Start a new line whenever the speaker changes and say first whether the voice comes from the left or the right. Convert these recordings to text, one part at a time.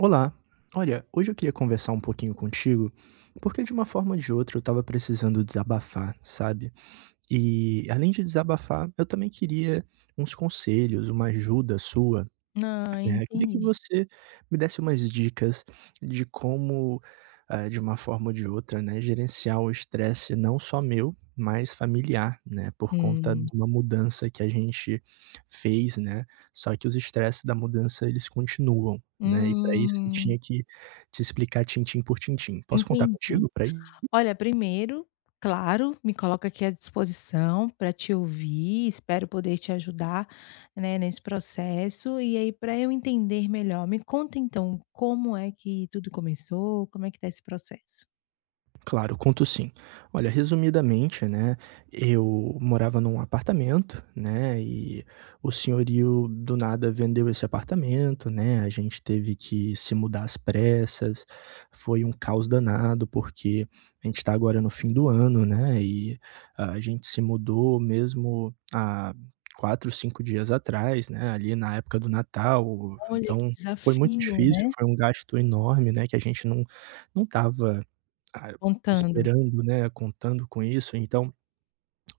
right: Olá, olha, hoje eu queria conversar um pouquinho contigo, porque de uma forma ou de outra eu estava precisando desabafar, sabe? E além de desabafar, eu também queria uns conselhos, uma ajuda sua,
left: Ah,
right: né. Eu queria que
left: entendi.
right: você me desse umas dicas de como, de uma forma ou de outra, né, gerenciar o estresse não só meu, mas familiar, né, por conta de
left: Hum,
right: uma mudança que a gente fez, né, só que os estresses da mudança eles continuam, né, e para isso eu
left: hum,
right: tinha que te explicar tintim por tintim. Posso contar
left: entendi.
right: contigo para isso?
left: Olha, primeiro, claro, me coloco aqui à disposição para te ouvir, espero poder te ajudar, né, nesse processo. E aí, para eu entender melhor, me conta então como é que tudo começou, como é que tá esse processo?
right: Claro, conto sim. Olha, resumidamente, né, eu morava num apartamento, né, e o senhorio do nada vendeu esse apartamento, né, a gente teve que se mudar às pressas. Foi um caos danado, porque a gente tá agora no fim do ano, né, e a gente se mudou mesmo há 4, 5 dias atrás, né, ali na época do Natal.
left: Olha, que
right: Então foi muito
left: desafio,
right: difícil,
left: né?
right: foi um gasto enorme, né, que a gente não estava, ah,
left: Contando.
right: esperando, né, contando com isso, então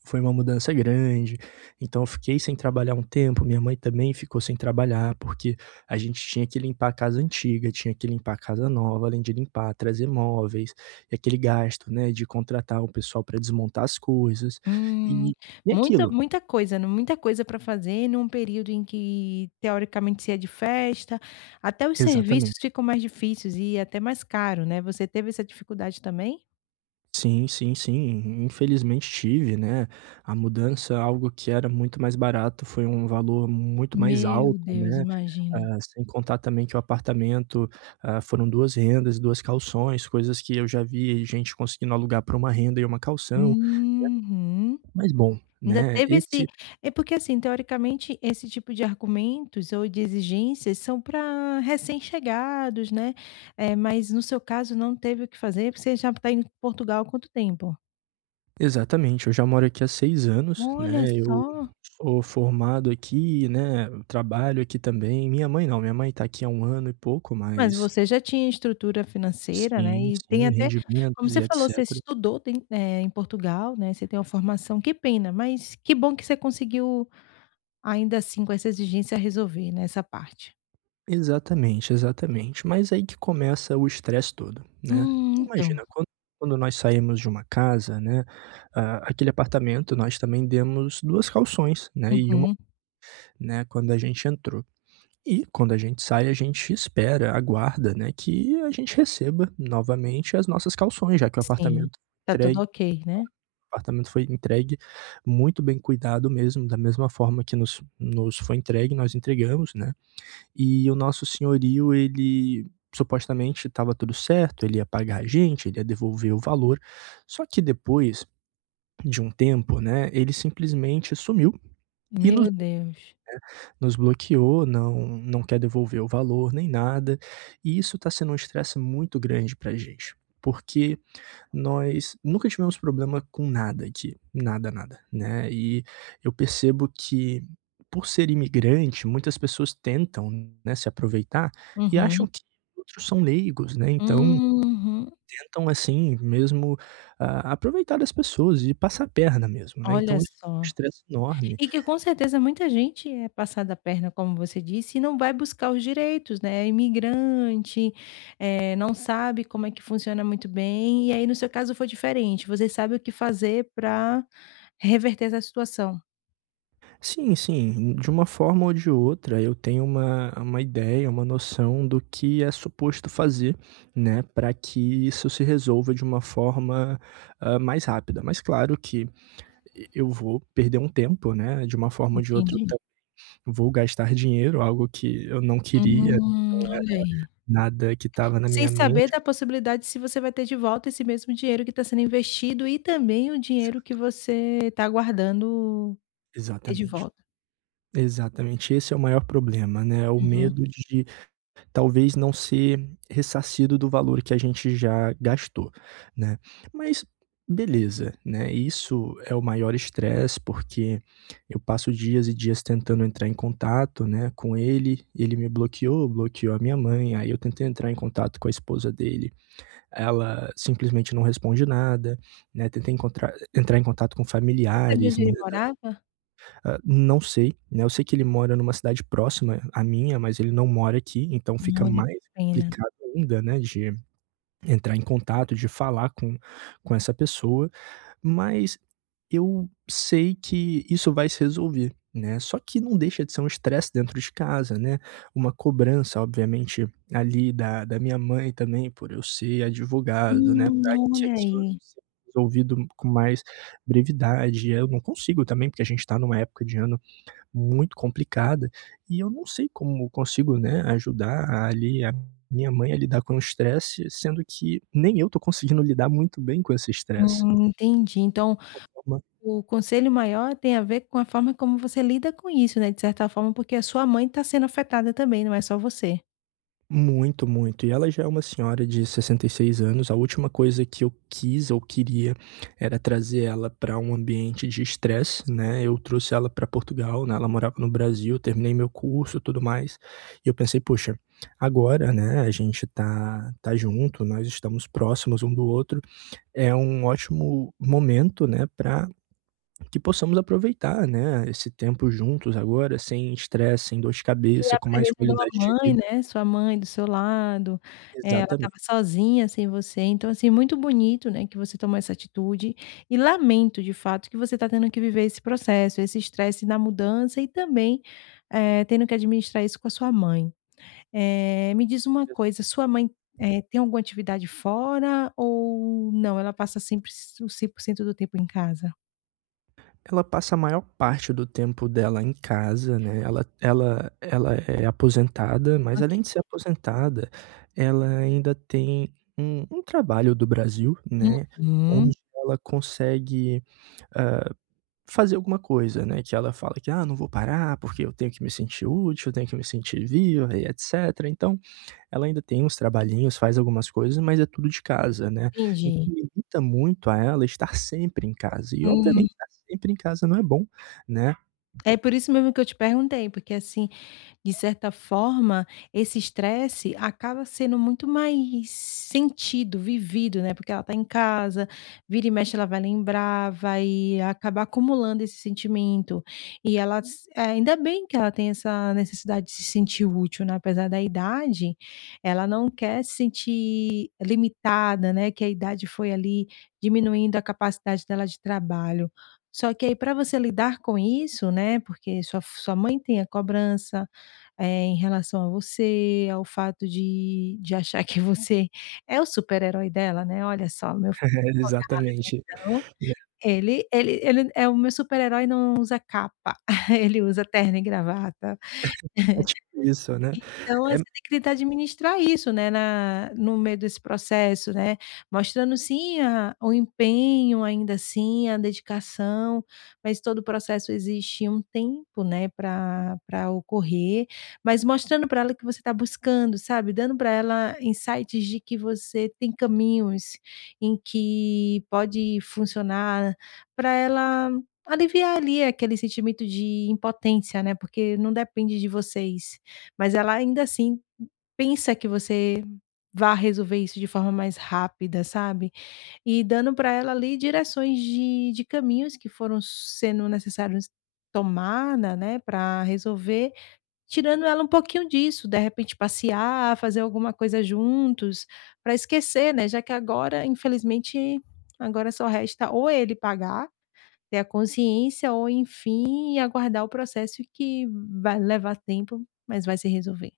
right: foi uma mudança grande. Então eu fiquei sem trabalhar um tempo, minha mãe também ficou sem trabalhar, porque a gente tinha que limpar a casa antiga, tinha que limpar a casa nova, além de limpar, trazer móveis, e aquele gasto, né, de contratar o pessoal para desmontar as coisas,
left: Hum,
right: e e
left: muita
right: aquilo.
left: muita coisa, né, muita coisa para fazer num período em que teoricamente se é de festa, até os serviços
right: Exatamente.
left: ficam mais difíceis e até mais caro, né, você teve essa dificuldade também?
right: Sim, sim, sim. Infelizmente tive, né. A mudança, algo que era muito mais barato, foi um valor muito mais
left: Meu
right: alto,
left: Deus,
right: né.
left: imagino.
right: Ah, sem contar também que o apartamento, foram 2 rendas, 2 calções, coisas que eu já vi gente conseguindo alugar para uma renda e uma calção.
left: Uhum.
right: Mas bom,
left: Ainda
right: né,
left: teve esse,
right: esse
left: é porque assim, teoricamente, esse tipo de argumentos ou de exigências são para recém-chegados, né, é mas no seu caso não teve o que fazer, porque você já está em Portugal há quanto tempo?
right: exatamente, eu já moro aqui há 6 anos,
left: Olha
right: né. Eu
left: só!
right: sou formado aqui, né, trabalho aqui também. Minha mãe não, minha mãe está aqui há um ano e pouco,
left: Mas
right: mas...
left: você já tinha estrutura financeira, né,
right: Sim,
left: e tem
right: sim,
left: até como
right: rendimentos
left: você
right: e
left: falou, você
right: etcétera.
left: estudou tem em Portugal, né, você tem uma formação, que pena, mas que bom que você conseguiu, ainda assim, com essa exigência, resolver, né, essa parte.
right: Exatamente, exatamente. Mas aí que começa o estresse todo, né. Imagina,
left: Então.
right: quando nós saímos de uma casa, né, aquele apartamento nós também demos 2 calções, né, e uma
left: Uhum.
right: né, quando a gente entrou. E quando a gente sai, a gente espera, aguarda, né, que a gente receba novamente as nossas calções, já que
left: Sim. Tá tudo
right: entregue
left: ok, né.
right: o apartamento foi entregue muito bem cuidado mesmo, da mesma forma que nos foi entregue, nós entregamos, né. E o nosso senhorio, ele supostamente estava tudo certo, ele ia pagar a gente, ele ia devolver o valor. Só que depois de um tempo, né, ele simplesmente sumiu e nos
left: Meu Deus.
right: nos bloqueou, não quer devolver o valor nem nada. E isso está sendo um estresse muito grande pra gente, porque nós nunca tivemos problema com nada aqui, nada, nada, né. E eu percebo que, por ser imigrante, muitas pessoas tentam, né, se aproveitar e
left: Uhum.
right: acham que outros são leigos, né, então
left: Uhum.
right: tentam, assim, mesmo, aproveitar das pessoas e passar a perna mesmo, né,
left: Olha
right: então isso é um
left: só.
right: estresse enorme.
left: E que com certeza muita gente é passada a perna, como você disse, e não vai buscar os direitos, né, é imigrante, não sabe como é que funciona muito bem, e aí no seu caso foi diferente, você sabe o que fazer para reverter essa situação.
right: Sim, sim. De uma forma ou de outra, eu tenho uma ideia, uma noção do que é suposto fazer, né, para que isso se resolva de uma forma, mais rápida. Mas claro que eu vou perder um tempo, né? De uma forma ou de outra, eu
left: Entendi.
right: vou gastar dinheiro, algo que eu não queria,
left: Olha aí.
right: nada que estava na
left: Sem
right: minha
left: saber
right: mente.
left: da possibilidade se você vai ter de volta esse mesmo dinheiro que está sendo investido e também o
right: Ex-
left: dinheiro que você está guardando é de
right: Exatamente.
left: volta.
right: Exatamente. Esse é o maior problema, né? É o
left: Uhum.
right: medo de... Talvez não ser ressarcido do valor que a gente já gastou, né. Mas beleza, né, isso é o maior estresse, porque eu passo dias e dias tentando entrar em contato, né, com ele. Ele me bloqueou, bloqueou a minha mãe, aí eu tentei entrar em contato com a esposa dele, ela simplesmente não responde nada, né, tentei encontrar entrar em contato com
left: Você sabia
right: familiares,
left: onde
right: né.
left: ele morava?
right: Ah, não sei, né, eu sei que ele mora numa cidade próxima à minha, mas ele não mora aqui, então fica
left: Olha,
right: mais
left: que pena.
right: complicado ainda, né, de entrar em contato, de falar com essa pessoa, mas eu sei que isso vai se resolver, né, só que não deixa de ser um estresse dentro de casa, né, uma cobrança obviamente ali da minha mãe também por eu ser advogado, né,
left: Hum,
right: para que
left: olha
right: aquilo
left: aí.
right: seja resolvido com mais brevidade. Eu não consigo também, porque a gente está numa época de ano muito complicada, e eu não sei como consigo, né, ajudar ali a minha mãe a lidar com o estresse, sendo que nem eu tô conseguindo lidar muito bem com esse estresse.
left: Entendi. Então, o conselho maior tem a ver com a forma como você lida com isso, né, de certa forma, porque a sua mãe está sendo afetada também, não é só você.
right: Muito, muito. E ela já é uma senhora de 66 anos. A última coisa que eu quis ou queria era trazer ela para um ambiente de estresse, né. Eu trouxe ela para Portugal, né, ela morava no Brasil, terminei meu curso, tudo mais, e eu pensei: "Poxa, agora, né, a gente tá junto, nós estamos próximos um do outro, é um ótimo momento, né, para que possamos aproveitar, né, esse tempo juntos agora, sem estresse, sem dor de
left: E
right: cabeça,
left: a
right: com mais
left: presença da uma
right: qualidade de
left: mãe,
right: vida".
left: né, sua mãe do seu lado, ela estava
right: Exatamente.
left: sozinha sem você, então, assim, muito bonito, né, que você tomou essa atitude e lamento, de fato, que você está tendo que viver esse processo, esse estresse na mudança e também, tendo que administrar isso com a sua mãe. Me diz uma coisa, sua mãe, tem alguma atividade fora ou não, ela passa sempre s o 100% do tempo em casa?
right: Ela passa a maior parte do tempo dela em casa, né, ela é aposentada, mas além de
left: Ok.
right: ser aposentada, ela ainda tem um trabalho do Brasil,
left: Uhum.
right: né,
left: Hum,
right: onde ela consegue fazer alguma coisa, né, que ela fala que: "Ah, não vou parar, porque eu tenho que me sentir útil, eu tenho que me sentir viva e etcétera". Então, ela ainda tem uns trabalhinhos, faz algumas coisas, mas é tudo de casa, né.
left: entendi.
right: Então limita muito a ela estar sempre em casa e
left: Hum,
right: obviamente estar sempre em casa não é bom, né.
left: é por isso mesmo que eu te perguntei, porque assim, de certa forma, esse estresse acaba sendo muito mais sentido, vivido, né, porque ela está em casa, vira e mexe ela vai lembrar, vai acabar acumulando esse sentimento. E ela s ainda bem que ela tem essa necessidade de se sentir útil, né, apesar da idade, ela não quer se sentir limitada, né, que a idade foi ali diminuindo a capacidade dela de trabalho. Só que aí para você lidar com isso, né, porque sua f sua mãe tem a cobrança, em relação a você, ao fato de achar que você é o super-herói dela, né, "Olha só, meu filho
right: É, exatamente,
left: fodão,
right: né,
left: ele ele é o meu super-herói, não usa capa, ele usa terno e gravata".
right: é tipo isso, né.
left: Então,
right: É.
left: você tem que tentar administrar isso, né, na no meio desse processo, né, mostrando sim a o empenho, ainda assim, a dedicação, mas todo o processo existe um tempo, né, pra ocorrer, mas mostrando pra ela que você tá buscando, sabe, dando pra ela insights de que você tem caminhos em que pode funcionar, pra ela aliviar ali aquele sentimento de impotência, né, porque não depende de vocês. Mas ela ainda assim pensa que você vá resolver isso de forma mais rápida, sabe. E dando para ela ali direções de caminhos que foram sendo necessários tomar, né, para resolver, tirando ela um pouquinho disso, de repente passear, fazer alguma coisa juntos, para esquecer, né, já que agora infelizmente, agora só resta ou ele pagar, ter a consciência ou enfim aguardar o processo que vai levar tempo, mas vai se resolver.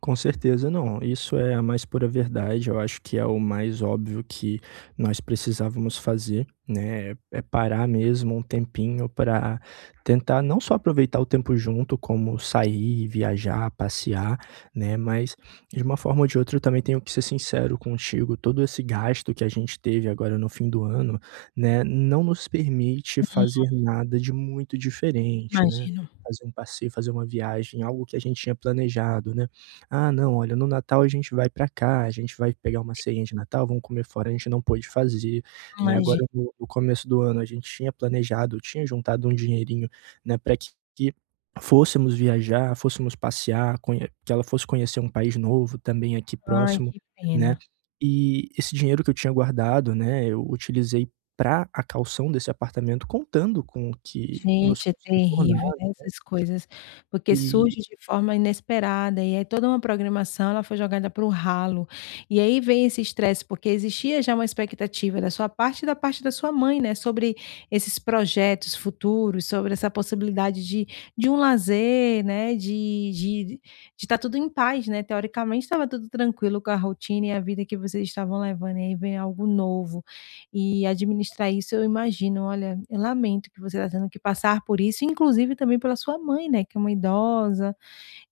right: Com certeza não. Isso é a mais pura verdade. Eu acho que é o mais óbvio que nós precisávamos fazer, né? É parar mesmo um tempinho para tentar não só aproveitar o tempo junto, como sair, viajar, passear, né? Mas de uma forma ou de outra eu também tenho que ser sincero contigo. Todo esse gasto que a gente teve agora no fim do ano, né? Não nos permite fazer nada de muito diferente, né?
left: Imagino,
right: Fazer um passeio, fazer uma viagem, algo que a gente tinha planejado, né? "Ah, não, olha, no Natal a gente vai pra cá, a gente vai pegar uma ceiinha de Natal, vamos comer fora", a gente não pôde fazer, né.
left: imagino.
right: Agora no começo do ano a gente tinha planejado, tinha juntado um dinheirinho, né, pra que fôssemos viajar, fôssemos passear, conhe que ela fosse conhecer um país novo também aqui
left: Ai,
right: próximo,
left: que
right: né.
left: pena.
right: E esse dinheiro que eu tinha guardado, né, eu utilizei pra a caução desse apartamento contando com que nos
left: Gente, é
right: fosse
left: terrível,
right: retornado.
left: né, essas coisas, porque
right: E
left: surge de forma inesperada e aí toda uma programação ela foi jogada para o ralo. E aí vem esse estresse, porque existia já uma expectativa da sua parte e da parte da sua mãe, né, sobre esses projetos futuros, sobre essa possibilidade de um lazer, né, de estar tudo em paz, né, teoricamente estava tudo tranquilo com a rotina e a vida que vocês estavam levando, e aí vem algo novo. E administrar isso eu imagino, olha, eu lamento que você está tendo que passar por isso, inclusive também pela sua mãe, né, que é uma idosa,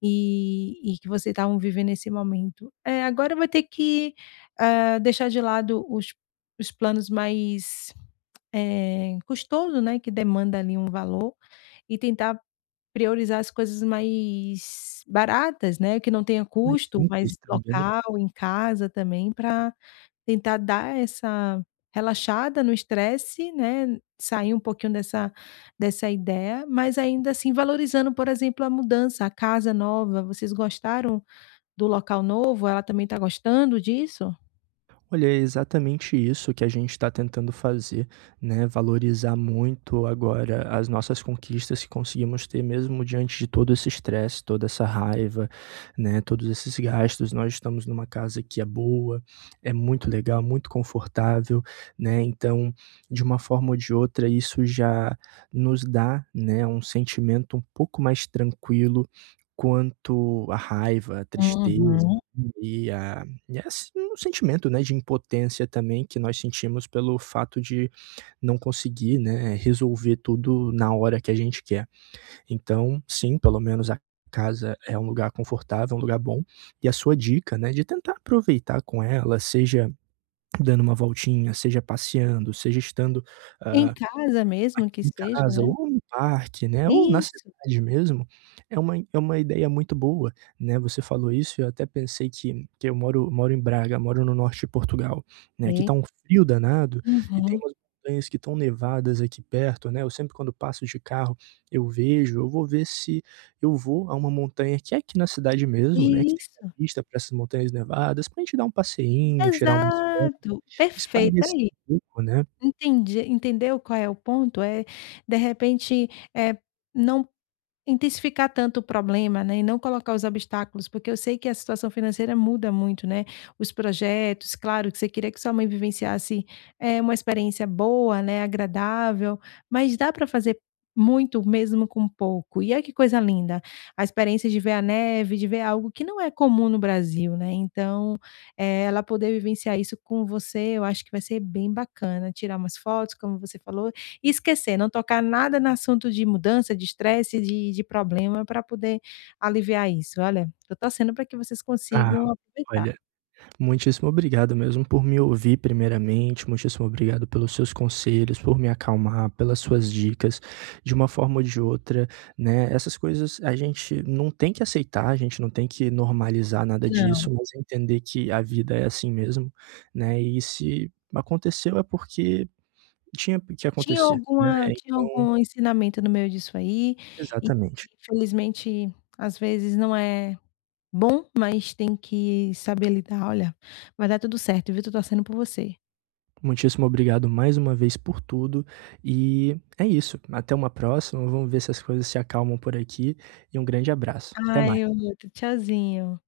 left: e que você estavam vivendo esse momento. Agora vai ter que, deixar de lado os planos mais, custoso, né, que demanda ali um valor, e tentar priorizar as coisas mais baratas, né, que não tenha
right: mais
left: custo,
right: simples
left: mas
right: também...
left: local, em casa também, para tentar dar essa relaxada no estresse, né, sair um pouquinho dessa dessa ideia, mas ainda assim valorizando, por exemplo, a mudança, a casa nova. Vocês gostaram do local novo? Ela também está gostando disso?
right: Olha, é exatamente isso que a gente está tentando fazer, né? Valorizar muito agora as nossas conquistas que conseguimos ter, mesmo diante de todo esse estresse, toda essa raiva, né? Todos esses gastos. Nós estamos numa casa que é boa, é muito legal, muito confortável, né? Então, de uma forma ou de outra, isso já nos dá, né, um sentimento um pouco mais tranquilo quanto à raiva, à tristeza
left: Uhum.
right: e a e é s um sentimento, né, de impotência também que nós sentimos pelo fato de não conseguir, né, resolver tudo na hora que a gente quer. Então, sim, pelo menos a casa é um lugar confortável, um lugar bom, e a sua dica, né, de tentar aproveitar com ela, seja dando uma voltinha, seja passeando, seja estando,
left: Em
right: ah,
left: casa mesmo que
right: aqui em
left: seja,
right: casa
left: né.
right: ou no parque, né, ou na
left: Isso,
right: cidade mesmo, é uma ideia muito boa, né, você falou isso eu até pensei que eu moro em Braga, moro no norte de Portugal, né, que
left: ok.
right: tá um frio danado e tem
left: Uhum.
right: umas montanhas que estão nevadas aqui perto, né, eu sempre quando passo de carro, eu vejo, eu vou ver se eu vou a uma montanha que é aqui na cidade mesmo, né, que tem uma
left: Isso.
right: vista para essas montanhas nevadas, pra gente dar um passeinho, tirar umas fotos,
left: Exato. Perfeito,
right: espairecer
left: aí.
right: um pouco, né.
left: Entendi, entendeu qual é o ponto? É de repente, é não intensificar tanto o problema, né, e não colocar os obstáculos, porque eu sei que a situação financeira muda muito, né, os projetos, claro que você queria que sua mãe vivenciasse, uma experiência boa, né, agradável, mas dá para fazer muito mesmo com pouco. E olha que coisa linda, a experiência de ver a neve, de ver algo que não é comum no Brasil, né, então, ela poder vivenciar isso com você, eu acho que vai ser bem bacana, tirar umas fotos, como você falou e esquecer, não tocar nada no assunto de mudança, de estresse, de problema para poder aliviar isso. Olha, tô torcendo para que vocês
right: Ah,
left: consigam aproveitar.
right: olha. Muitíssimo obrigado mesmo por me ouvir primeiramente, muitíssimo obrigado pelos seus conselhos, por me acalmar, pelas suas dicas. De uma forma ou de outra, né, essas coisas a gente não tem que aceitar, a gente não tem que normalizar nada
left: Não,
right: disso, mas entender que a vida é assim mesmo, né, e se aconteceu é porque tinha que
left: tinha
right: acontecer, né,
left: alguma, tinha
right: então
left: algum ensinamento no meio disso aí e
right: exatamente.
left: infelizmente, às vezes não é bom, mas tem que saber lidar. Olha, vai dar tudo certo, viu, tô torcendo por você.
right: Muitíssimo obrigado mais uma vez por tudo. E é isso. Até uma próxima. Vamos ver se as coisas se acalmam por aqui. E um grande abraço. Até
left: Ai,
right: mais.
left: outro. Tchauzinho.